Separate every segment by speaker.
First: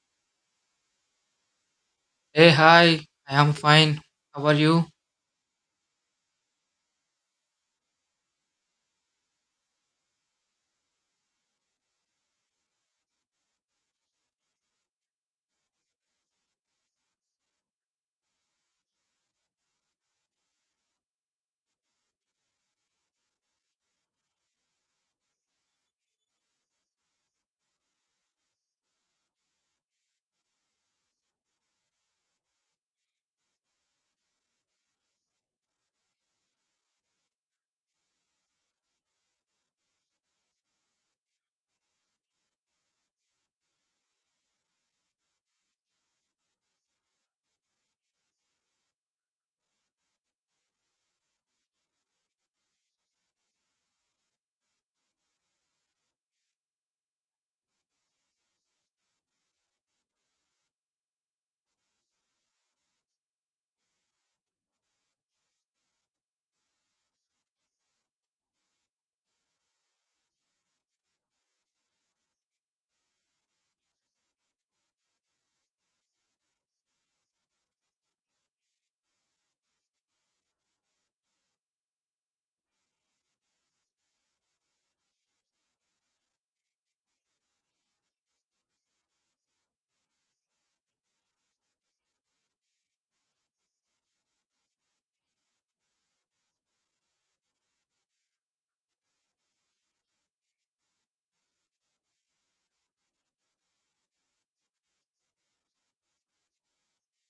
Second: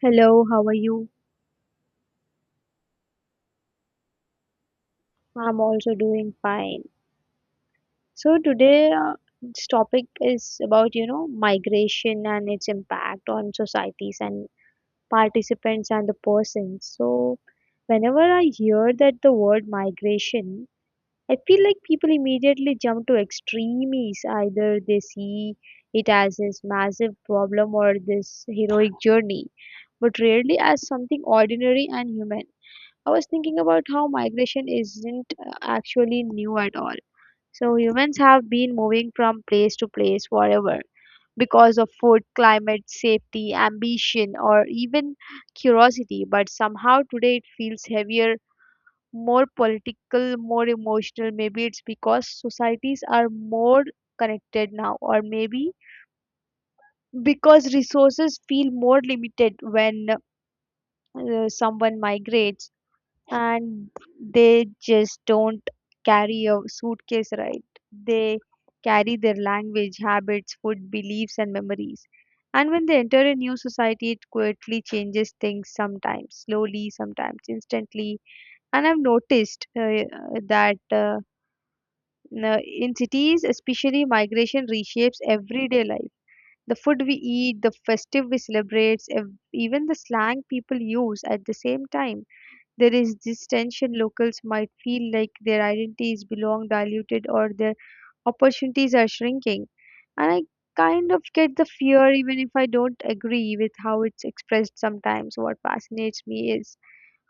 Speaker 1: Hello, how are you?
Speaker 2: Hey, hi, I am fine. How are you?
Speaker 1: I'm also doing fine. So today, this topic is about, you know, migration and its impact on societies and participants and the persons. So whenever I hear that the word migration, I feel like people immediately jump to extremes. Either they see it as this massive problem or this heroic journey, but rarely as something ordinary and human. I was thinking about how migration isn't actually new at all. So humans have been moving from place to place forever because of food, climate, safety, ambition, or even curiosity. But somehow today it feels heavier, more political, more emotional. Maybe it's because societies are more connected now, or maybe because resources feel more limited when someone migrates, and they just don't carry a suitcase, right? They carry their language, habits, food, beliefs, and memories. And when they enter a new society, it quietly changes things, sometimes slowly, sometimes instantly. And I've noticed that in cities especially, migration reshapes everyday life, the food we eat, the festive we celebrate, even the slang people use. At the same time, there is this tension, locals might feel like their identities belong diluted or their opportunities are shrinking. And I kind of get the fear, even if I don't agree with how it's expressed sometimes. What fascinates me is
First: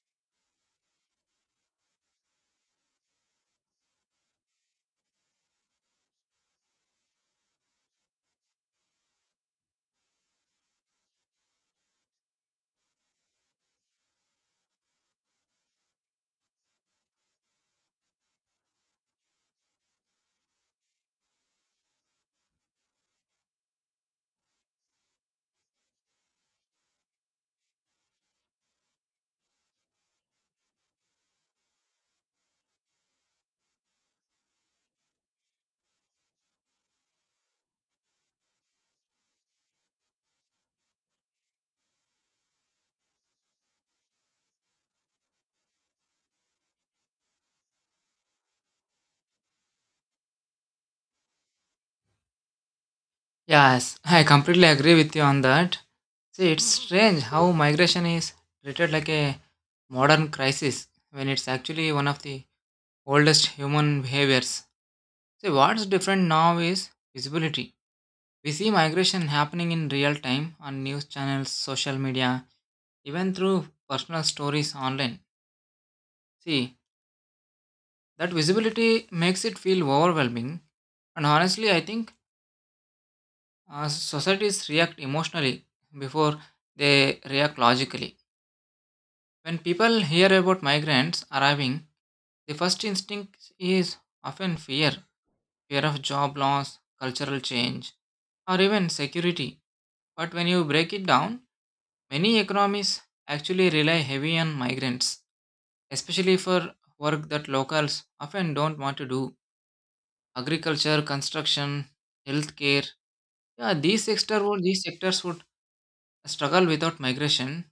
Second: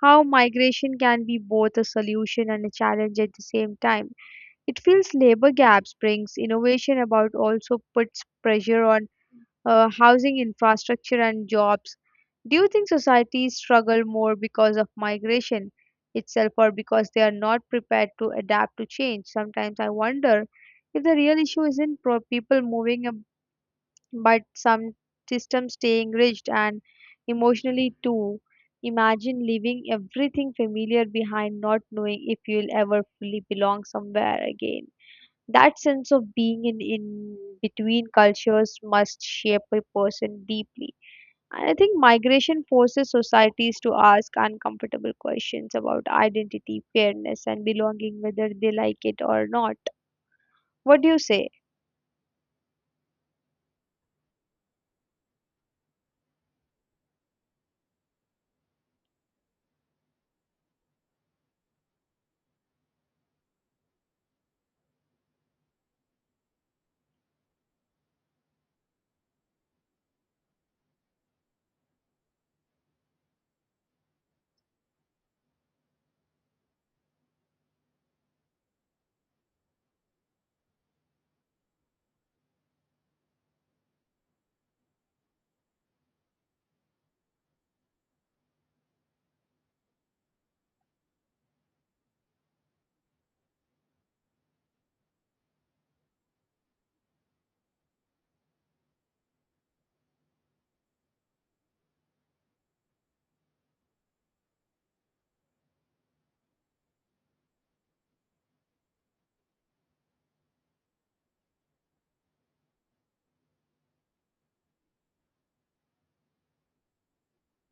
Speaker 1: how migration can be both a solution and a challenge at the same time. It feels labor gaps brings innovation about, also puts pressure on housing, infrastructure, and jobs. Do you think societies struggle more because of migration itself or because they are not prepared to adapt to change? Sometimes I wonder if the real issue isn't people moving but some systems staying rigid, and emotionally too. Imagine leaving everything familiar behind, not knowing if you'll ever fully belong somewhere again. That sense of being in between cultures must shape a person deeply. And I think migration forces societies to ask uncomfortable questions about identity, fairness, and belonging, whether they like it or not. What do you say?
Speaker 2: Yes, I completely agree with you on that. See, it's strange how migration is treated like a modern crisis when it's actually one of the oldest human behaviors. See, what's different now is visibility. We see migration happening in real time on news channels, social media, even through personal stories online. See, that visibility makes it feel overwhelming. And honestly, I think societies react emotionally before they react logically. When people hear about migrants arriving, the first instinct is often fear of job loss, cultural change, or even security. But when you break it down, many economies actually rely heavy on migrants, especially for work that locals often don't want to do agriculture, construction, healthcare. Yeah, these sectors would A struggle without migration,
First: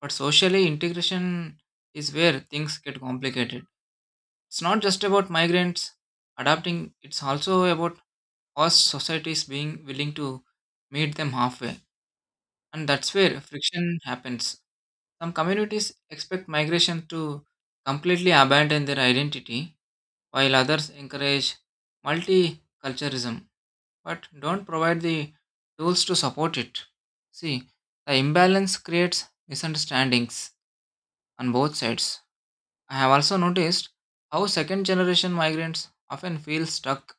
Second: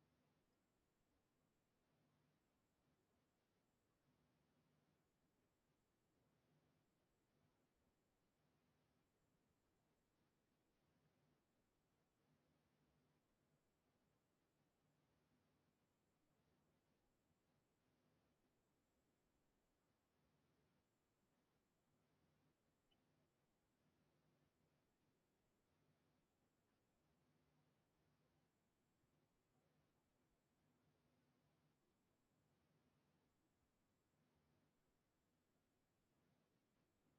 Speaker 2: but socially integration is where things get complicated. It's not just about migrants adapting, it's also about host societies being willing to meet them halfway. And that's where friction happens. Some communities expect migration to completely abandon their identity, while others encourage multiculturalism but don't provide the tools to support it. See, the imbalance creates misunderstandings on both sides. I have also noticed how second generation migrants often feel stuck.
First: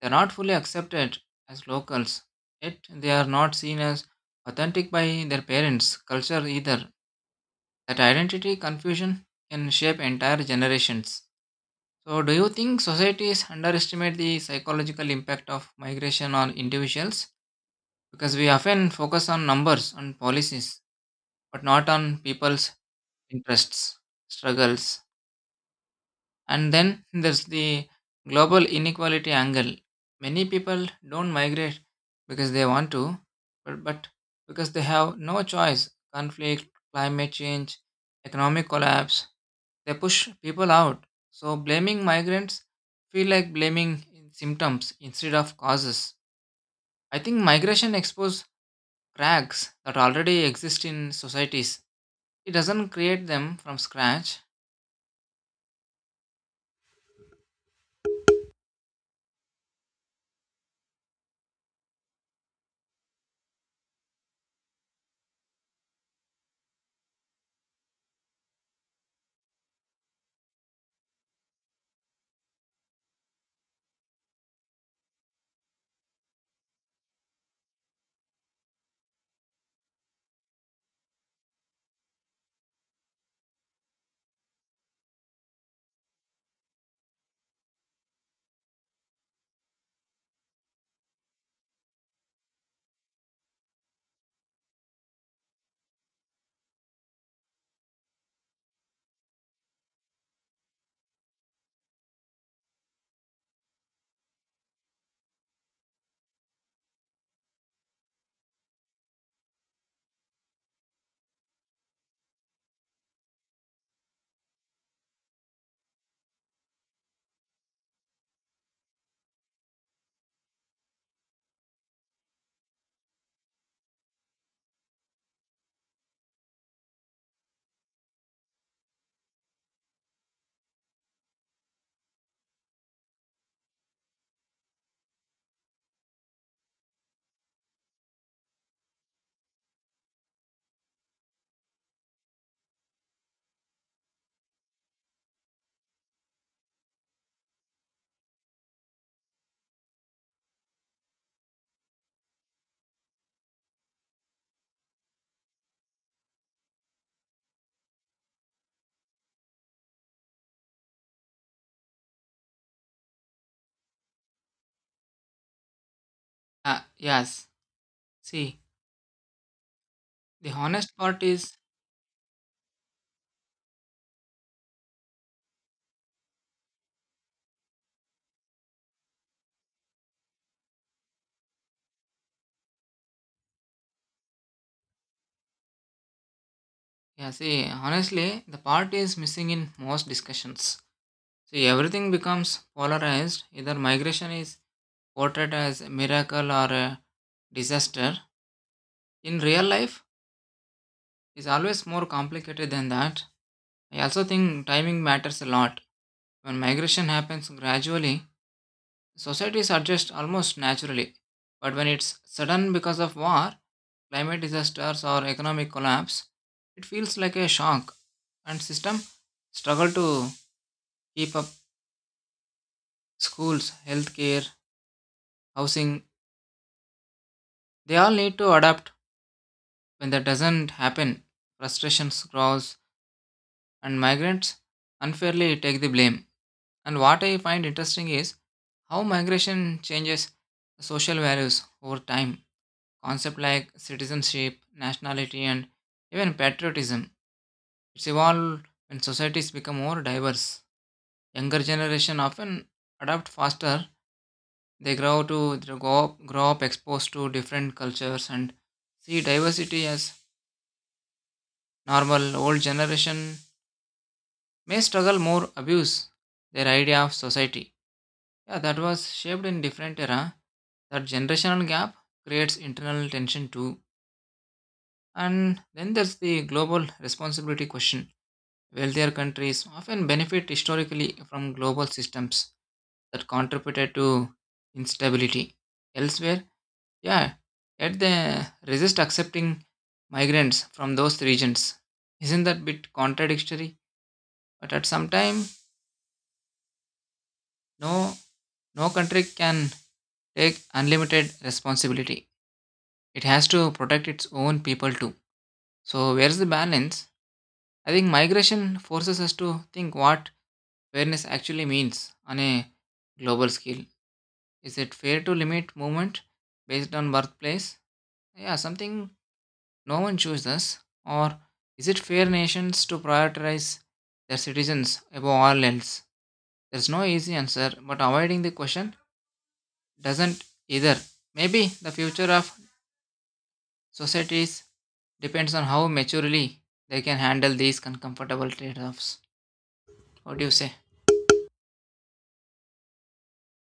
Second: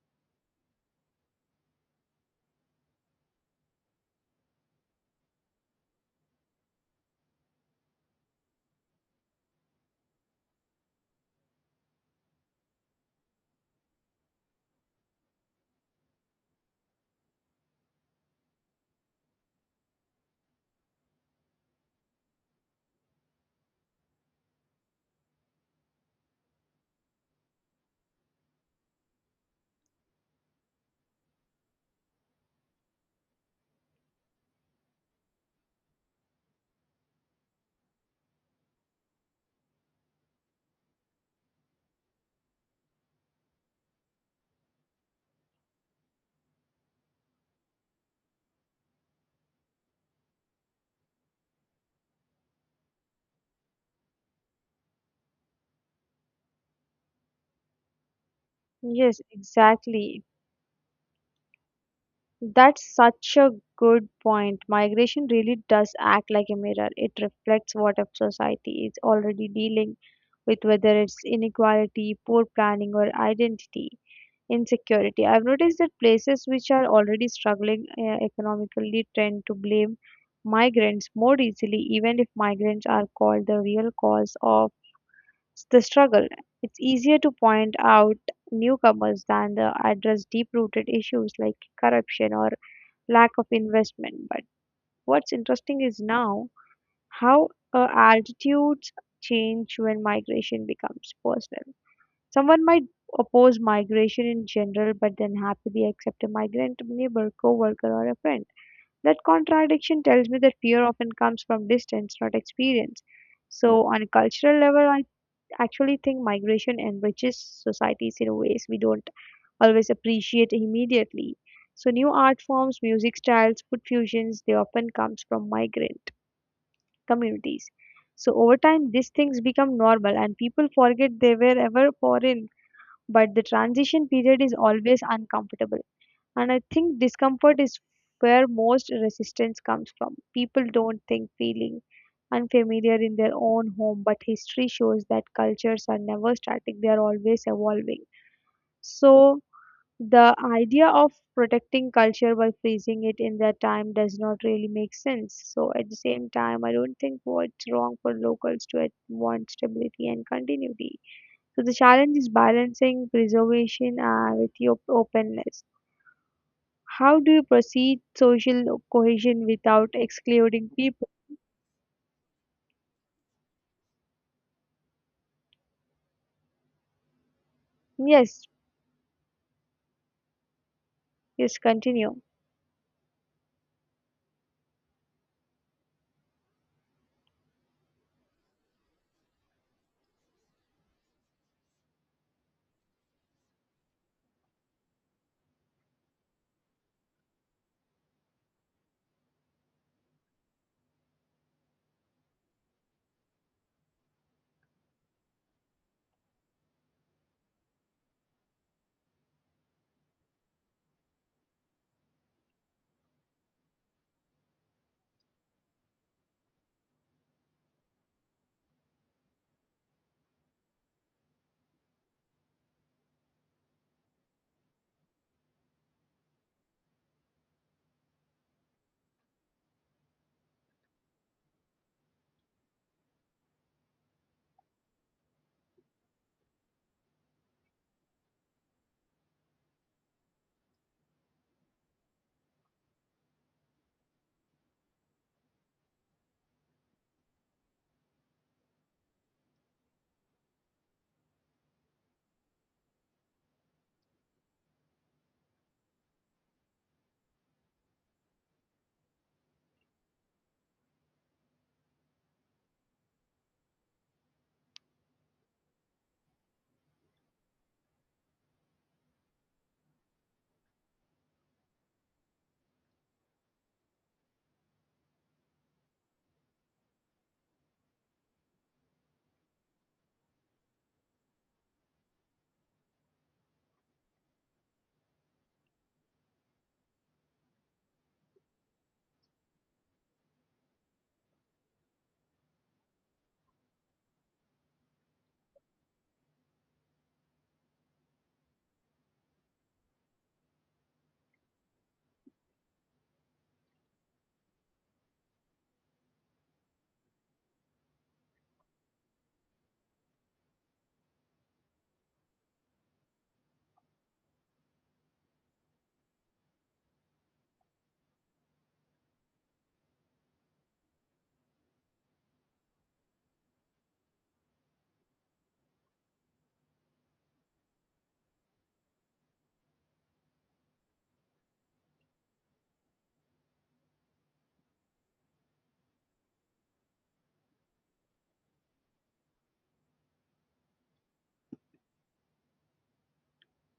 Speaker 2: They are not fully accepted as locals, yet they are not seen as authentic by their parents' culture either. That identity confusion can shape entire generations. So, do you think societies underestimate the psychological impact of migration on individuals? Because we often focus on numbers and policies, but not on people's interests, struggles. And then there's the global inequality angle. Many people don't migrate because they want to, but because they have no choice. Conflict, climate change, economic collapse, they push people out. So blaming migrants feel like blaming symptoms instead of causes. I think migration exposes cracks that already exist in societies. It doesn't create them from scratch.
Speaker 1: Yes, exactly. That's such a good point. Migration really does act like a mirror. It reflects what a society is already dealing with, whether it's inequality, poor planning, or identity. Insecurity. I've noticed that places which are already struggling economically tend to blame migrants more easily, even if migrants are called the real cause of the struggle. It's easier to point out newcomers than to address deep rooted issues like corruption or lack of investment. But what's interesting is now how attitudes change when migration becomes personal. Someone might oppose migration in general, but then happily accept a migrant neighbor, coworker, or a friend. That contradiction tells me that fear often comes from distance, not experience. So, on a cultural level, I actually think migration enriches societies in ways we don't always appreciate immediately. So, new art forms, music styles, food fusions, they often comes from migrant communities. So, over time, these things become normal, and people forget they were ever foreign, but the transition period is always uncomfortable. And I think discomfort is where most resistance comes from. People don't think feeling unfamiliar in their own home, but history shows that cultures are never static, they are always evolving. So, the idea of protecting culture by freezing it in that time does not really make sense. So, at the same time, I don't think what's wrong for locals to want stability and continuity. So the challenge is balancing preservation with your openness.
Speaker 2: Ah,
Speaker 1: How do you
Speaker 2: yes.
Speaker 1: proceed
Speaker 2: See,
Speaker 1: social cohesion without
Speaker 2: the
Speaker 1: excluding
Speaker 2: honest
Speaker 1: people?
Speaker 2: part is.
Speaker 1: Yes, yes, continue.
Speaker 2: Yeah, see, honestly, the part is missing in most discussions. See, everything becomes polarized. Either migration is portrayed as a miracle or a disaster. In real life, it's always more complicated than that. I also think timing matters a lot. When migration happens gradually, societies adjust almost naturally. But when it's sudden because of war, climate disasters, or economic collapse, it feels like a shock, and system struggle to keep up. Schools, healthcare, housing, they all need to adapt. When that doesn't happen, frustration grows and migrants unfairly take the blame. And what I find interesting is how migration changes social values over time. Concepts like citizenship, nationality, and even patriotism. It's evolved when societies become more diverse. Younger generation often adapt faster. They grow up exposed to different cultures and see diversity as normal. Old generation may struggle more abuse their idea of society. Yeah, that was shaped in different era. That generational gap creates internal tension too. And then there's the global responsibility question. Wealthier countries often benefit historically from global systems that contributed to instability. Elsewhere, yeah, yet they resist accepting migrants from those regions. Isn't that bit contradictory? But at some time, no, no country can take unlimited responsibility. It has to protect its own people too. So where's the balance? I think migration forces us to think what fairness actually means on a global scale. Is it fair to limit movement based on birthplace? Yeah, something no one chooses. Or is it fair nations to prioritize their citizens above all else? There's no easy answer, but avoiding the question doesn't either. Maybe the future of societies depends on how maturely they can handle these uncomfortable trade-offs. What do you say?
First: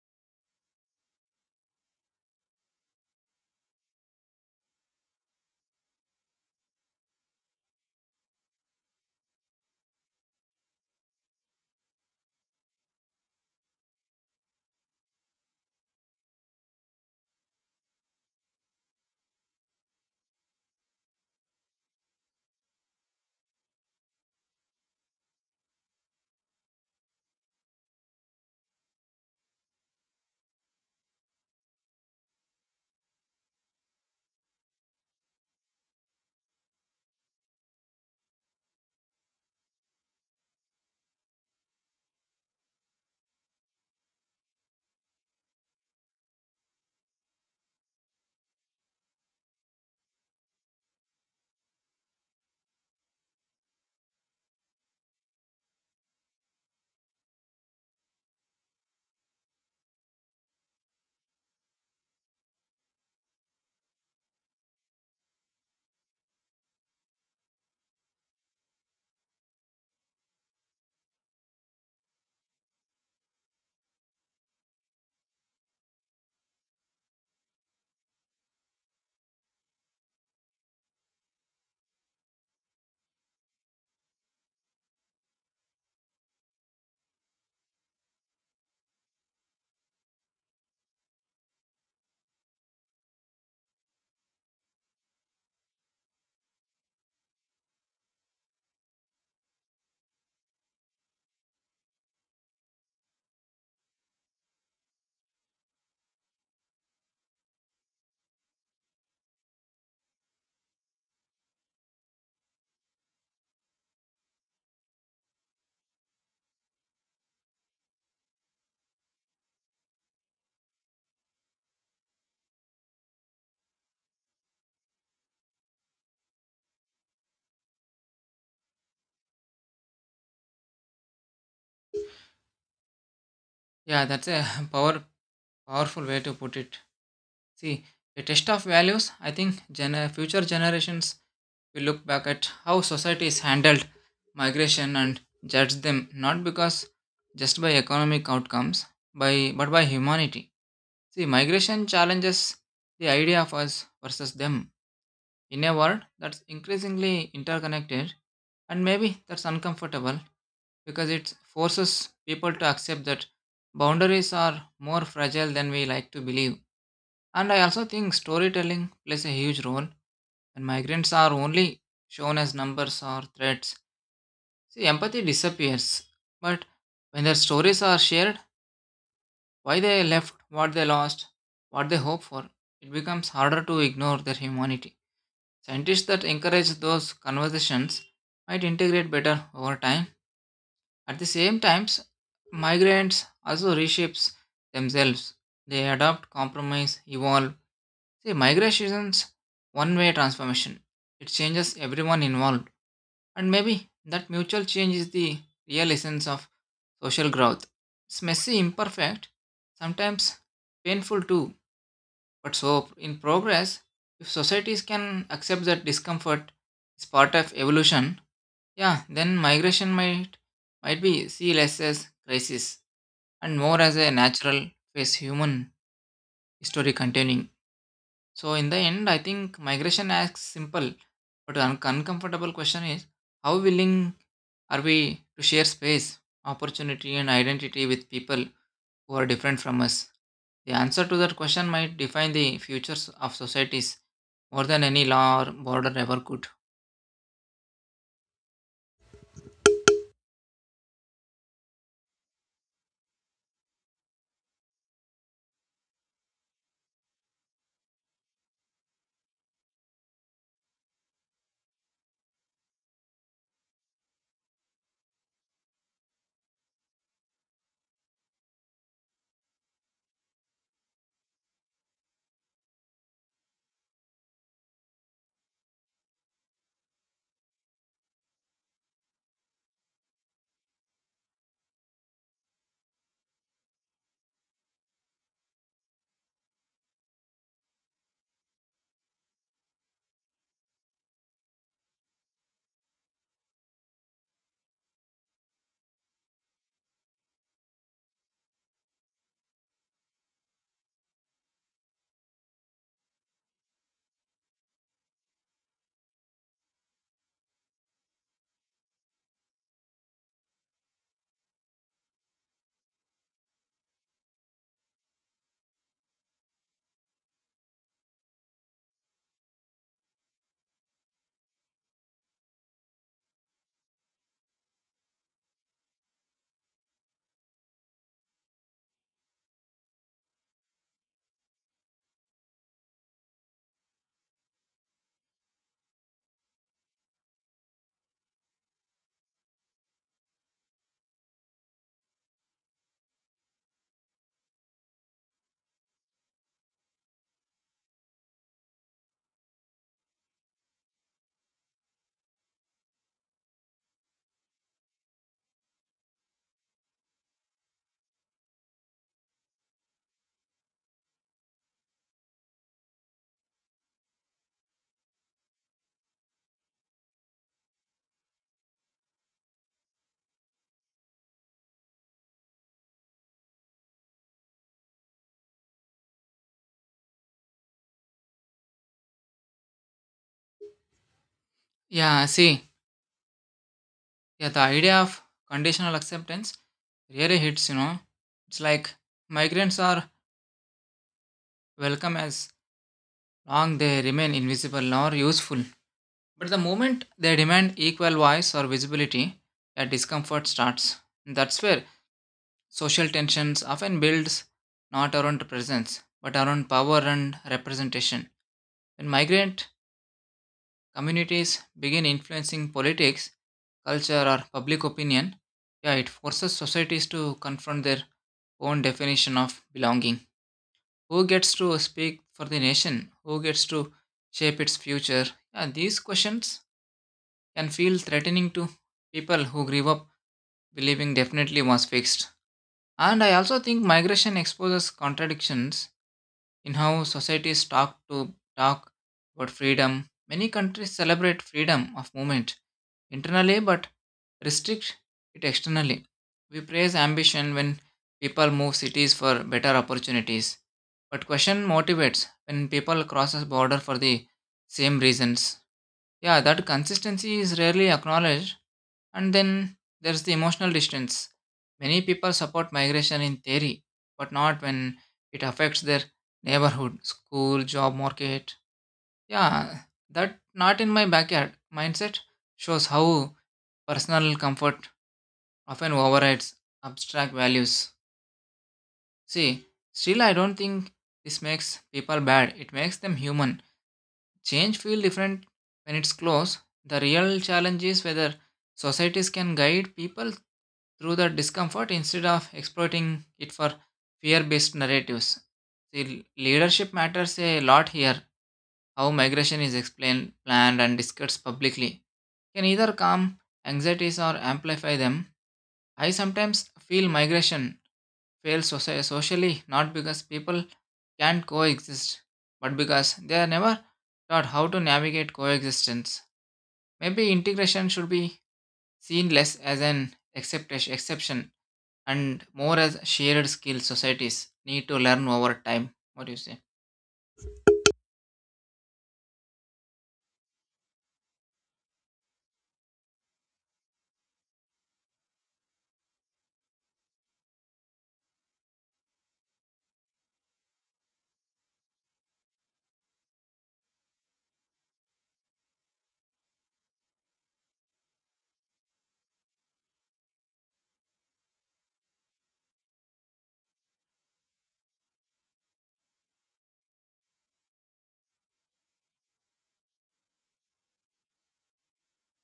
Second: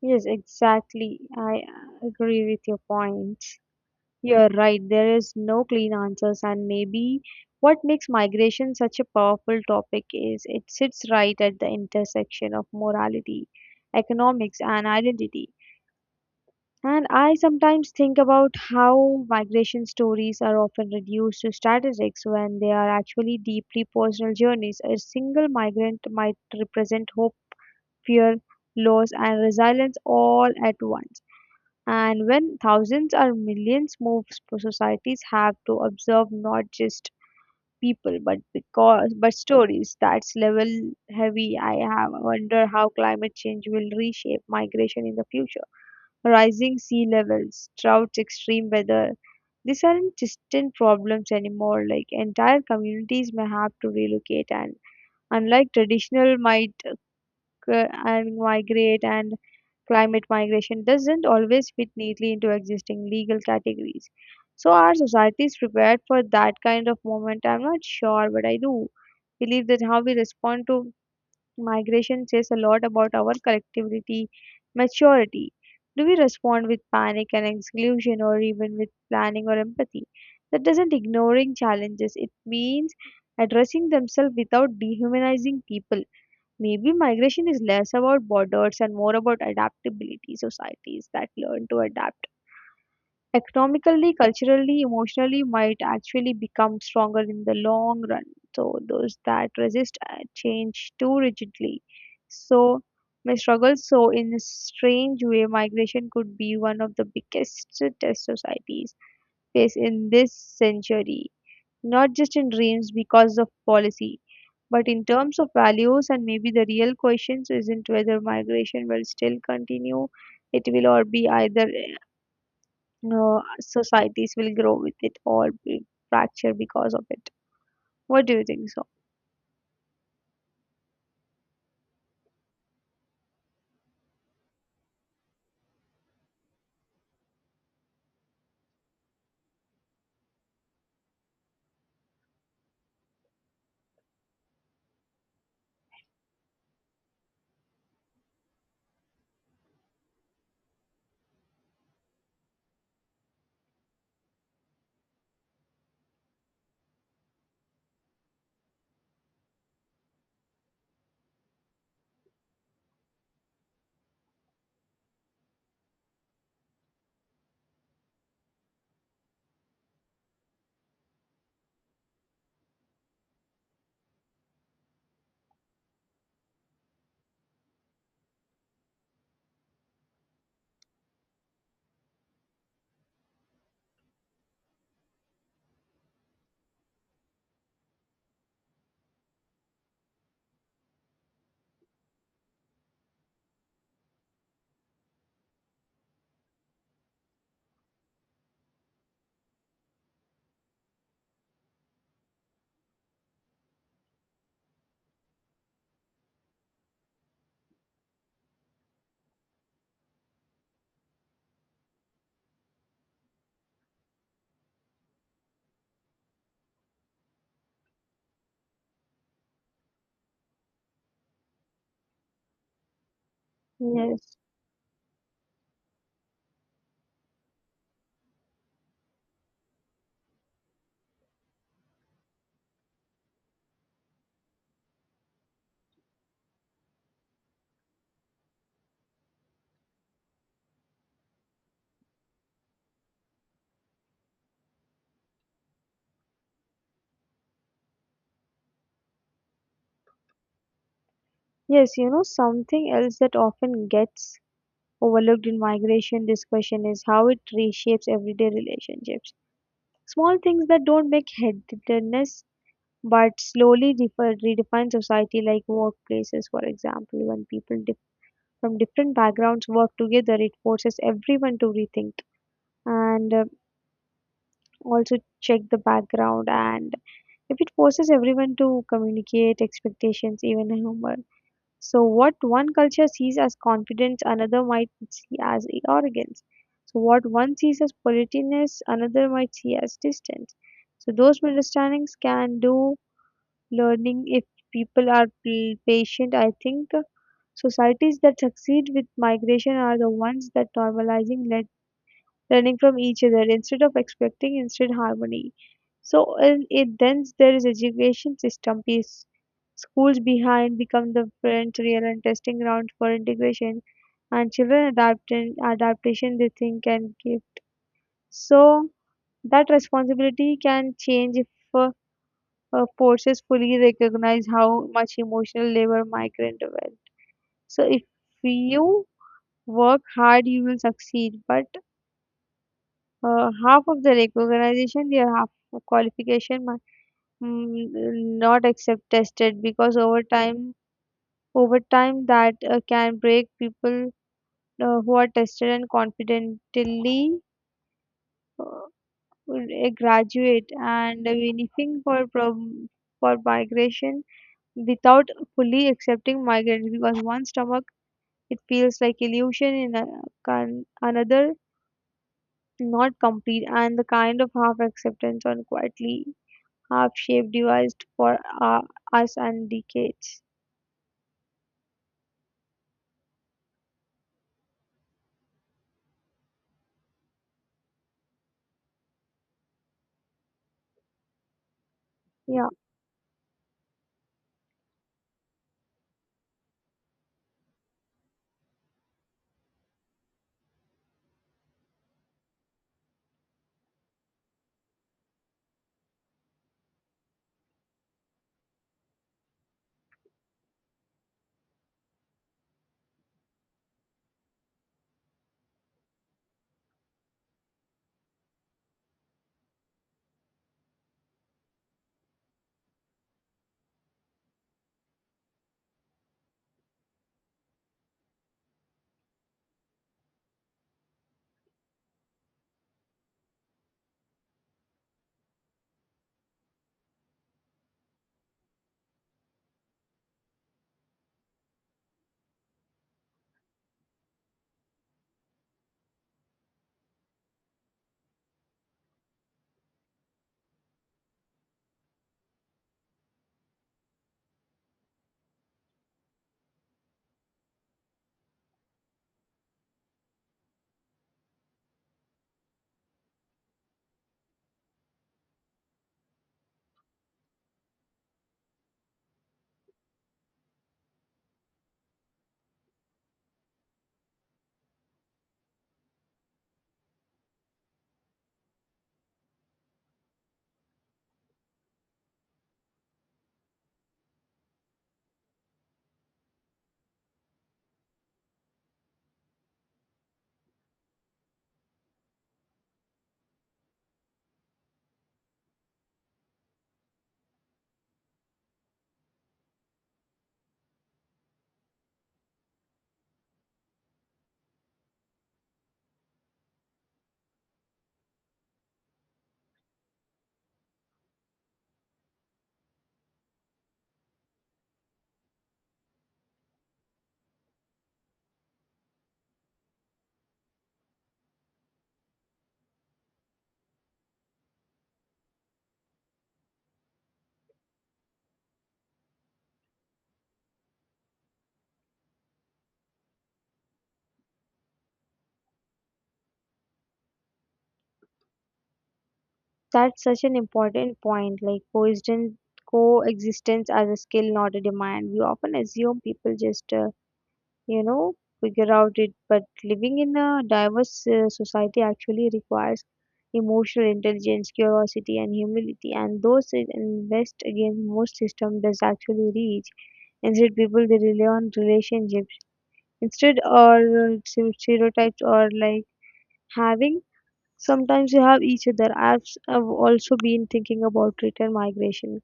Speaker 1: Yes, exactly. I agree with your point. You're right. There is no clean answers, and maybe what makes migration such a powerful topic is it sits right at the intersection of morality, economics, and identity. And I sometimes think about how migration stories are often reduced to statistics when they are actually deeply personal journeys. A single migrant might represent hope, fear, loss, and resilience all at once. And when thousands or millions move, societies have to observe not just people but because but stories that's level heavy. I have wonder how climate change will reshape migration in the future, rising sea levels, droughts, extreme weather. These aren't distant problems anymore. Like entire communities may have to relocate, and unlike traditional might occur and migrate, and climate migration doesn't always fit neatly into existing legal categories. So our society is prepared for that kind of moment. I'm not sure, but I do believe that how we respond to migration says a lot about our collectivity maturity. Do we respond with panic and exclusion or even with planning or empathy? That doesn't ignoring challenges. It means addressing themselves without dehumanizing people. Maybe migration is less about borders and more about adaptability, societies that learn to adapt economically, culturally, emotionally might actually become stronger in the long run. So those that resist change too rigidly. So my struggle. So in a strange way, migration could be one of the biggest test societies face in this century. Not just in dreams because of policy, but in terms of values, and maybe the real questions isn't whether migration will still continue. It will or be either societies will grow with it or be fracture because of it. What do you think so?
Speaker 2: Yeah, that's a power powerful way to put it. See, a test of values. I think future generations will look back at how societies handled migration and judge them not because just by economic outcomes, by but by humanity. See, migration challenges the idea of us versus them in a world that's increasingly interconnected, and maybe that's uncomfortable because it forces people to accept that boundaries are more fragile than we like to believe. And I also think storytelling plays a huge role when migrants are only shown as numbers or threats. See, empathy disappears, but when their stories are shared, why they left, what they lost, what they hope for, it becomes harder to ignore their humanity. Scientists that encourage those conversations might integrate better over time. At the same times, migrants also reshapes themselves. They adopt, compromise, evolve. See, migrations one-way transformation. It changes everyone involved. And maybe that mutual change is the real essence of social growth. It's messy, imperfect, sometimes painful too, but so, in progress, if societies can accept that discomfort is part of evolution, yeah, then migration might be seen less as crisis and more as a
Speaker 1: Yes.
Speaker 2: natural phase human history containing. So, in the end, I think migration asks simple but uncomfortable question is how willing are we to share space, opportunity, and identity with people who are different from us? The answer to that question might define the futures of societies more than any law or border ever could.
Speaker 1: Yes, you know, something else that often gets overlooked in migration discussion is how it reshapes everyday relationships. Small things that don't make headedness but slowly redefine society like workplaces, for example. When people from different backgrounds work together, it forces everyone to rethink and also check the background, and if it forces everyone to communicate expectations, even humor. So, what one culture sees as confidence, another might see as arrogance. So, what one sees as politeness, another might see as distance. So, those misunderstandings can do learning if people are patient. I think societies that succeed with migration are the ones that normalizing learning from each other instead of expecting instant harmony. So in it then there is education system piece. Schools behind become the front real and testing ground for integration, and children adapt and adaptation they think and give. So that responsibility can change if uh, forces fully recognize how much emotional labor migrant went. So if you work hard, you will succeed. But half of the recognition, the half of qualification might mm, not accept tested because over time that can break people who are tested and confidently uh, will, graduate and benefiting for for migration without fully accepting migrants because one stomach it feels like illusion in a, can, another not complete, and the kind of half acceptance on quietly have shaped devised for us and decades.
Speaker 2: Yeah,
Speaker 1: Yeah,
Speaker 2: see, yeah, the idea of conditional acceptance really hits. It's like migrants are welcome as long they remain invisible or useful. But the moment they demand equal voice or visibility, that discomfort starts. That's where social tensions often builds not around presence, but around power and representation. When migrant communities begin influencing politics, culture, or public opinion, yeah, it forces societies to confront their own definition of belonging. Who gets to speak for the nation? Who gets to shape its future? Yeah, these questions can feel threatening to people who grew up believing definitely was fixed. And I also think migration exposes contradictions in how societies talk about freedom. Many countries celebrate freedom of movement internally but restrict it externally. We praise ambition when people move cities for better opportunities, but question motivates when people cross a border for the same reasons. Yeah, that consistency is rarely acknowledged. And then there's the emotional distance. Many people support migration in theory, but not when it affects their neighborhood, school, job market. Yeah, that not in my backyard mindset shows how personal comfort often overrides abstract values. See, still, I don't think this makes people bad, it makes them human. Change feel different when it's close. The real challenge is whether societies can guide people through the discomfort instead of exploiting it for fear-based narratives. The leadership matters a lot here. How migration is explained, planned, and discussed publicly can either calm anxieties or amplify them. I sometimes feel migration fails socially not because people can't coexist, but because they are never taught how to navigate coexistence. Maybe integration should be seen less as an exception and more as shared skill societies need to learn over time. What do you say?
Speaker 1: that's such an important point. Like coexistence as a skill, not a demand. We often assume people just, you know, figure out it, but living in a diverse society actually requires emotional intelligence, curiosity, and humility. And those it invest against most system does actually reach. Instead, people they rely on relationships instead or stereotypes or like having sometimes you have each other. I've also been thinking about return migration,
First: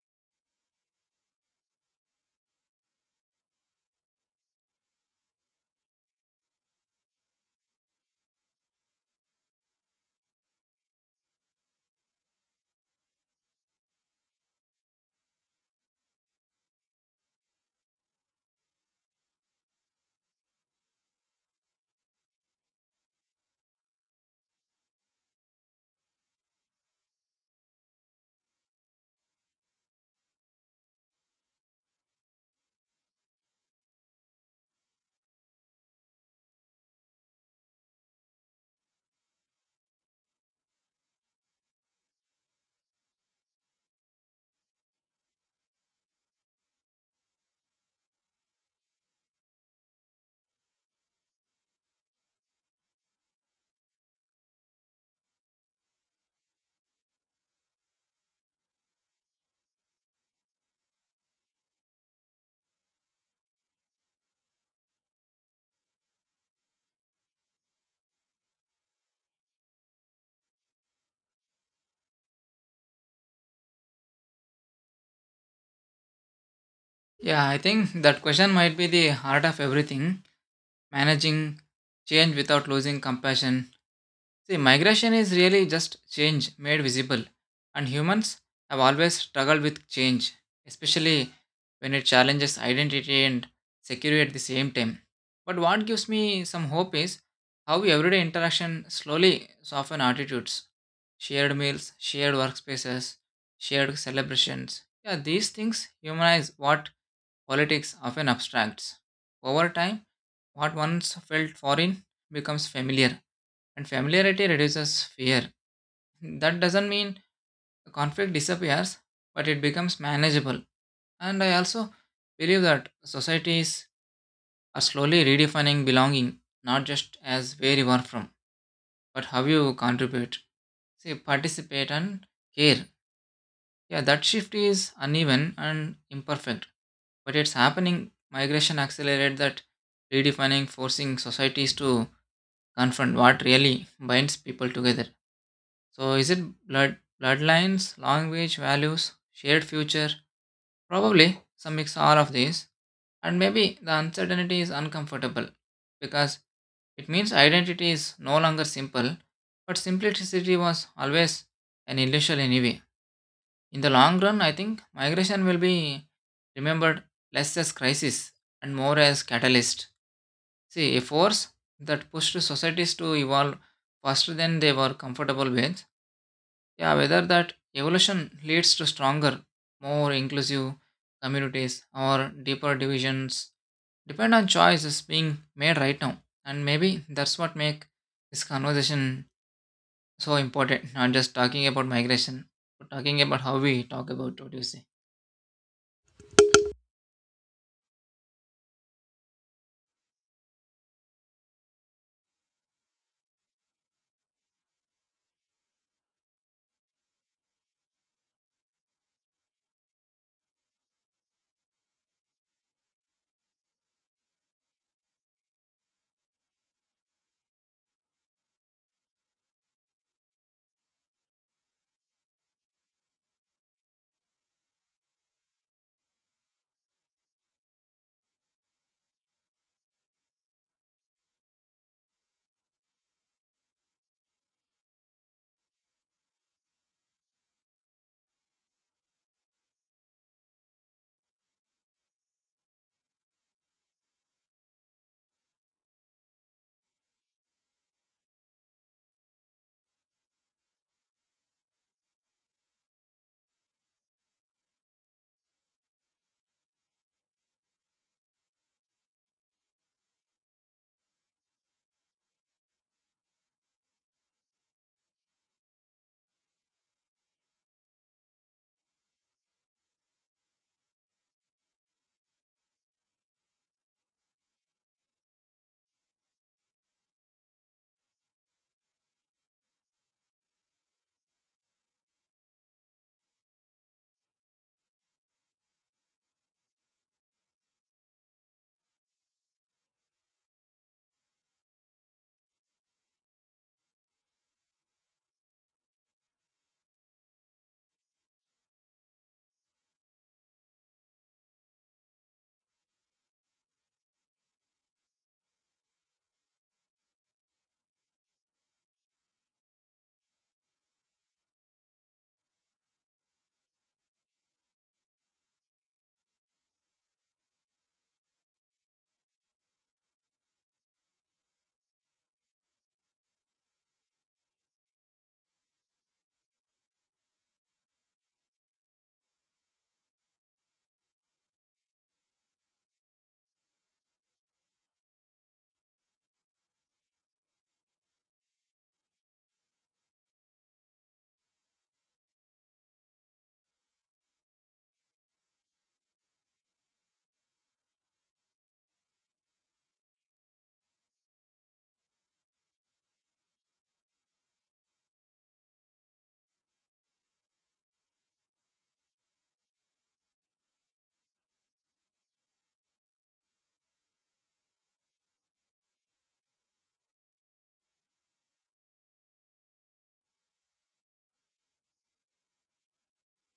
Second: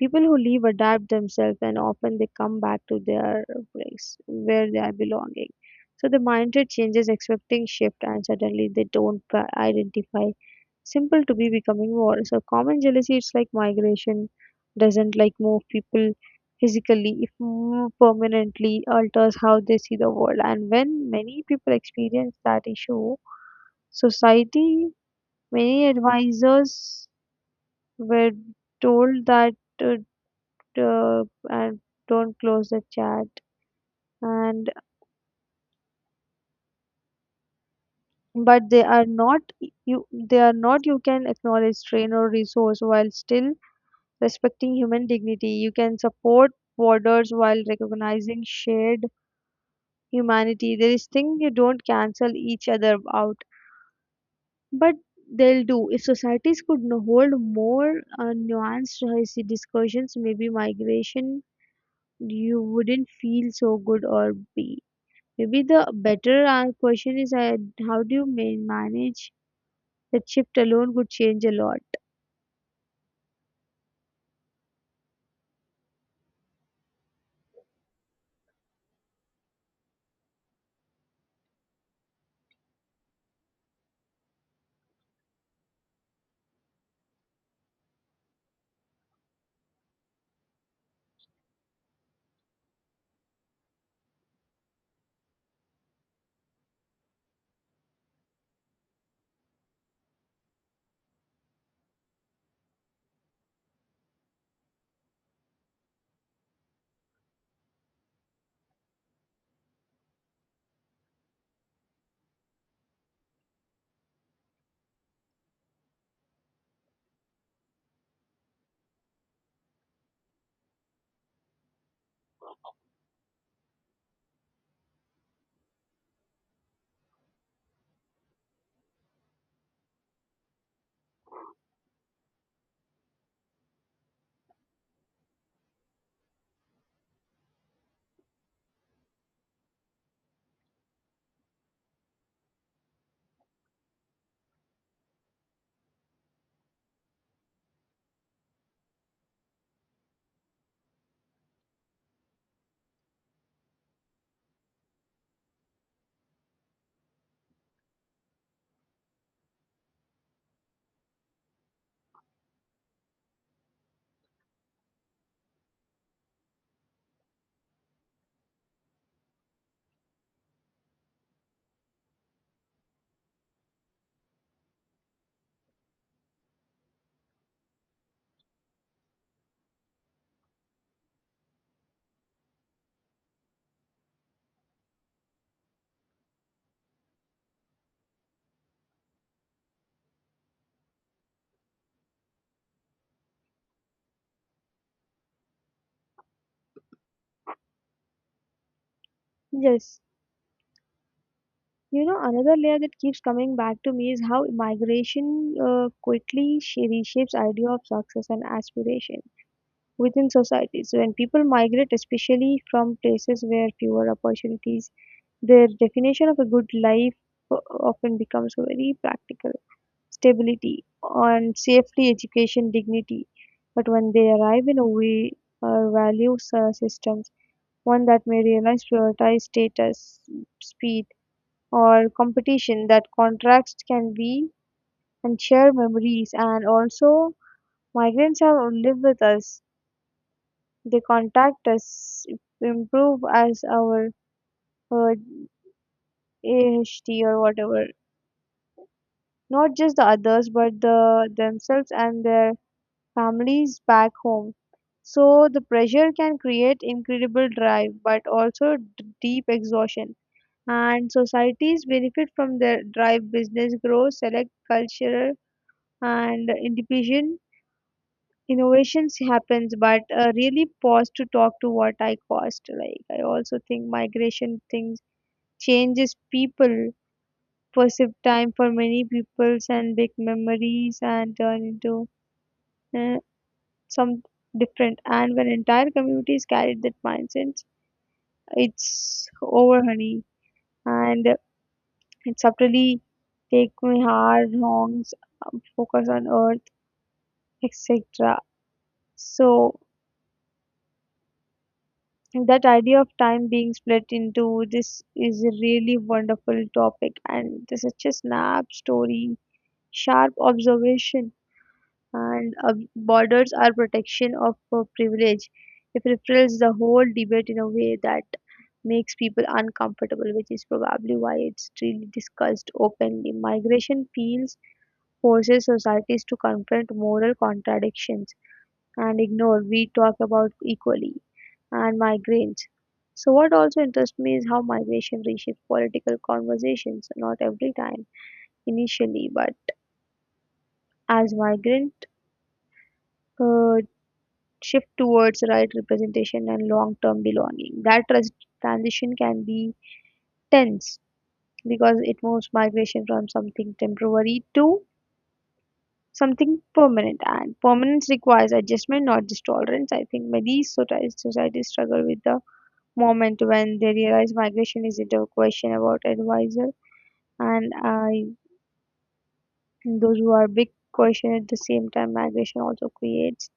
Speaker 1: people who leave adapt themselves and often they come back to their place where they are belonging. So the mindset changes expecting shift and suddenly they don't identify simple to be becoming more so common jealousy. It's like migration doesn't like move people physically if more permanently alters how they see the world, and when many people experience that issue society. Many advisors were told that uh, and don't close the chat, and but they are not you, they are not you, can acknowledge train or resource while still respecting human dignity. You can support borders while recognizing shared humanity. There is thing you don't cancel each other out, but they'll do if societies could hold more nuanced discussions. Maybe migration you wouldn't feel so good or be, maybe the better our question is, how do you manage that shift alone could change a lot.
Speaker 2: Yeah, I think that question might be the heart of everything. Managing change without losing compassion. See, migration is really just change made visible, and humans have always struggled with change, especially when it challenges identity and security at the same time. But what gives me some hope is how everyday interaction slowly soften attitudes. Shared meals, shared workspaces, shared celebrations. Yeah, these things humanize what politics often abstracts. Over time, what once felt foreign becomes familiar, and familiarity reduces fear. That doesn't mean the conflict disappears, but it becomes manageable. And I also believe that societies are slowly redefining belonging, not just as where you are from, but how you contribute, say, participate, and care. Yeah, that shift is uneven and imperfect, but it's happening. Migration accelerated that redefining, forcing societies to confront what really binds people together. So, is it blood, bloodlines, language, values, shared future? Probably some mix all of these. And maybe the uncertainty is uncomfortable because it means identity is no longer simple, but simplicity was always an illusion anyway. In the long run, I think migration will be remembered less as crisis and more as catalyst. See, a force that pushed societies to evolve faster than they were comfortable with. Yeah, whether that evolution leads to stronger, more inclusive communities or deeper divisions depend on choices being made right now. And maybe that's what makes this conversation so important. Not just talking about migration, but talking about how we talk about what you say.
Speaker 1: Yes, you know, another layer that keeps coming back to me is how migration quickly reshapes idea of success and aspiration within societies. When people migrate, especially from places where fewer opportunities, their definition of a good life often becomes very practical. Stability and safety, education, dignity. But when they arrive in a way or values systems, one that may realize prioritize status, speed, or competition, that contracts can be and share memories. And also, migrants have lived with us. They contact us, improve as our uh, AHT or whatever. Not just the others, but the themselves and their families back home. So the pressure can create incredible drive but also deep exhaustion. And societies benefit from the drive business grows, select culture and individual innovations happens, but really pause to talk to what I cost. Like I also think migration things changes people perceive time for many peoples and big memories and turn into uh, some different, and when entire communities carried that mindset it's over honey, and it subtly take my heart wrongs, focus on earth, etc. So that idea of time being split into this is a really wonderful topic and this such a snap story sharp observation, and borders are protection of privilege. It reframes the whole debate in a way that makes people uncomfortable, which is probably why it's really discussed openly. Migration feels forces societies to confront moral contradictions and ignore we talk about equally and migrants. So what also interests me is how migration reshapes political conversations. Not every time initially, but as migrant. Uh, shift towards right representation and long term belonging. That transition can be tense because it moves migration from something temporary to something permanent, and permanence requires adjustment, not just tolerance. I think many societies struggle with the moment when they realize migration isn't a question about advisor, and I, those who are big question. At the same time, migration also creates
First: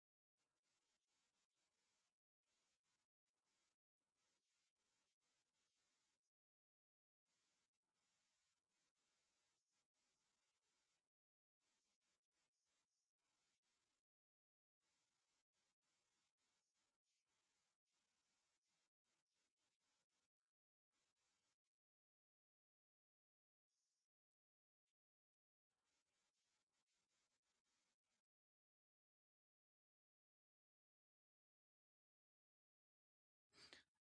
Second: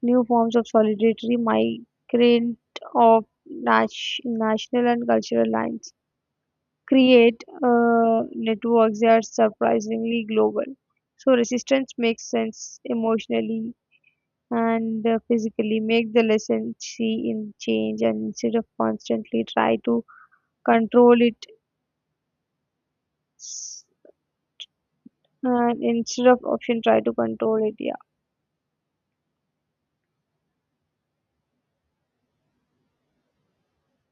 Speaker 1: new forms of solidarity migrant of national and cultural lines, create networks that are surprisingly global. So resistance makes sense emotionally and physically. Make the lesson see in change, and instead of constantly try to control it, s- and instead of option try to control it. Yeah.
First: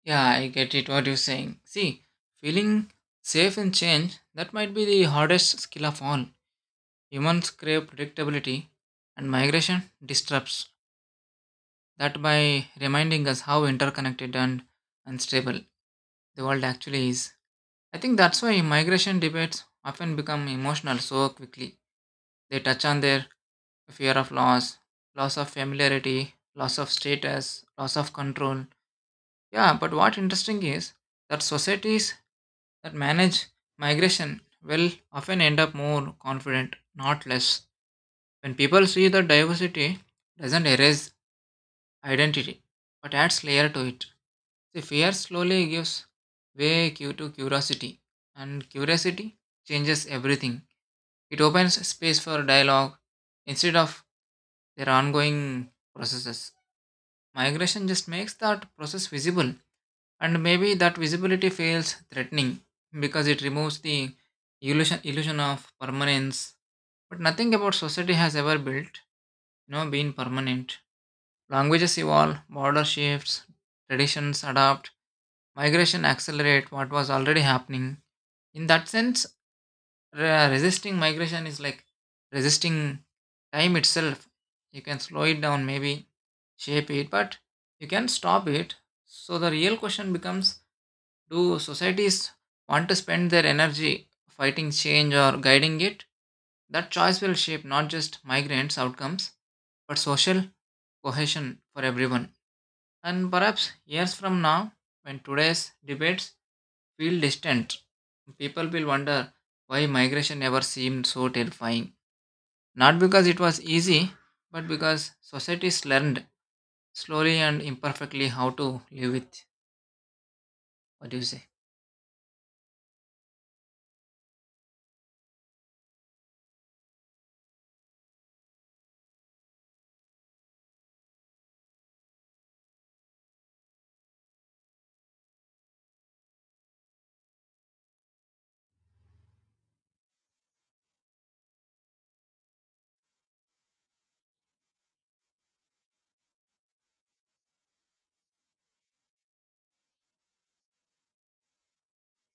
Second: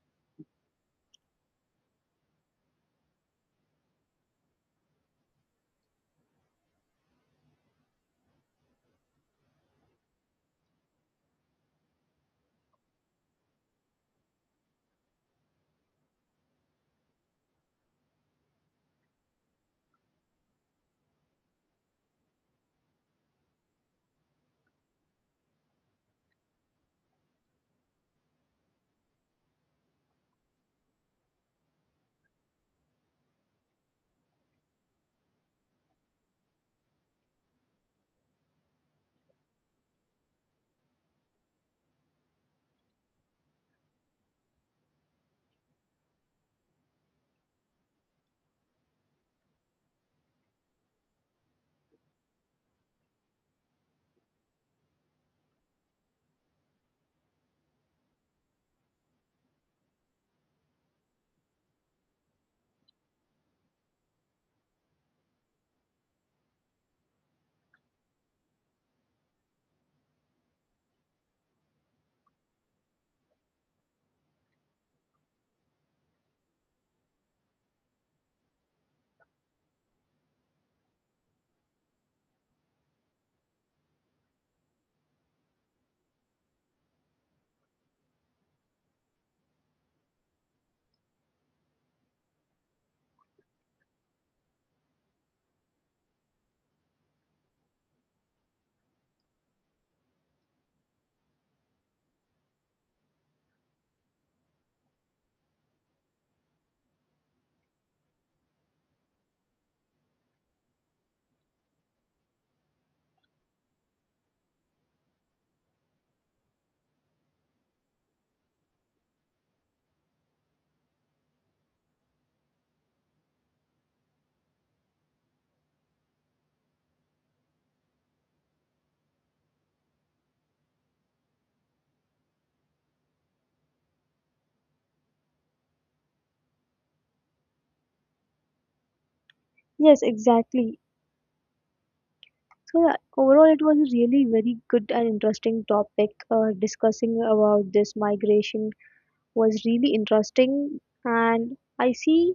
Speaker 2: Yeah, I get it what you're saying. See, feeling safe in change, that might be the hardest skill of all. Humans crave predictability, and migration disrupts that by reminding us how interconnected and unstable the world actually is. I think that's why migration debates often become emotional so quickly. They touch on their fear of loss, loss of familiarity, loss of status, loss of control. Yeah, but what interesting is that societies that manage migration will often end up more confident, not less. When people see that diversity doesn't erase identity but adds layer to it. See, fear slowly gives way to curiosity, and curiosity changes everything. It opens space for dialogue instead of their ongoing processes. Migration just makes that process visible, and maybe that visibility feels threatening because it removes the illusion of permanence. But nothing about society has ever built, been permanent. Languages evolve, border shifts, traditions adapt, migration accelerate what was already happening. In that sense, resisting migration is like resisting time itself. You can slow it down, maybe shape it, but you can stop it. So the real question becomes do societies want to spend their energy fighting change or guiding it? That choice will shape not just migrants' outcomes, but social cohesion for everyone. And perhaps years from now, when today's debates feel distant, people will wonder why migration ever seemed so terrifying. Not because it was easy, but because societies learned slowly and imperfectly how to live with. What do you say?
Speaker 1: Yes, exactly. So yeah, overall, it was a really very good and interesting topic. Discussing about this migration was really interesting, and I see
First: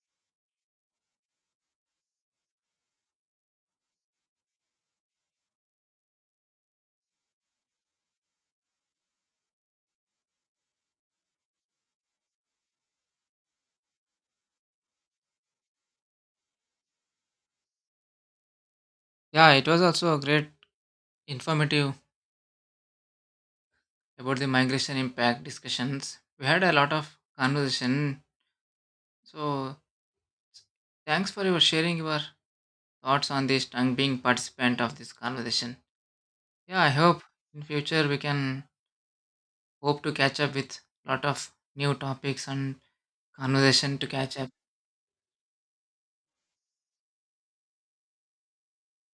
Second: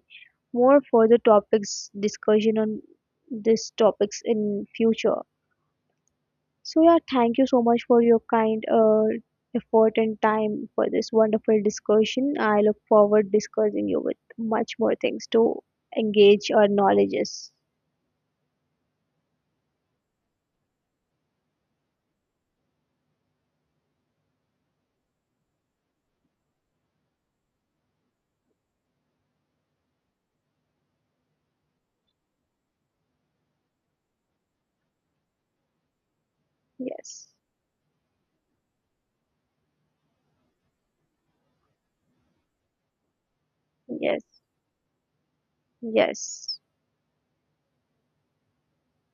Speaker 1: more further topics discussion on these topics in future. So yeah, thank you so much for your kind effort and time for this wonderful discussion. I look forward discussing you with much more things to engage our knowledges.
Speaker 2: Yeah, it was also a great informative about the migration impact discussions. We had a lot of conversation. So thanks for your sharing your thoughts on this and being participant of this conversation. Yeah, I hope
Speaker 1: Yes,
Speaker 2: in future we can hope to catch up with lot of new topics and conversation to
Speaker 1: yes,
Speaker 2: catch up.
Speaker 1: yes.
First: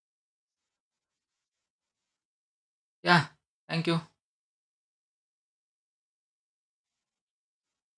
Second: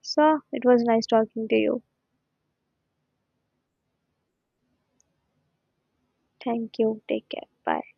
Speaker 1: So, it was nice talking to you.
Speaker 2: Yeah, thank you.
Speaker 1: Thank you. Take care. Bye.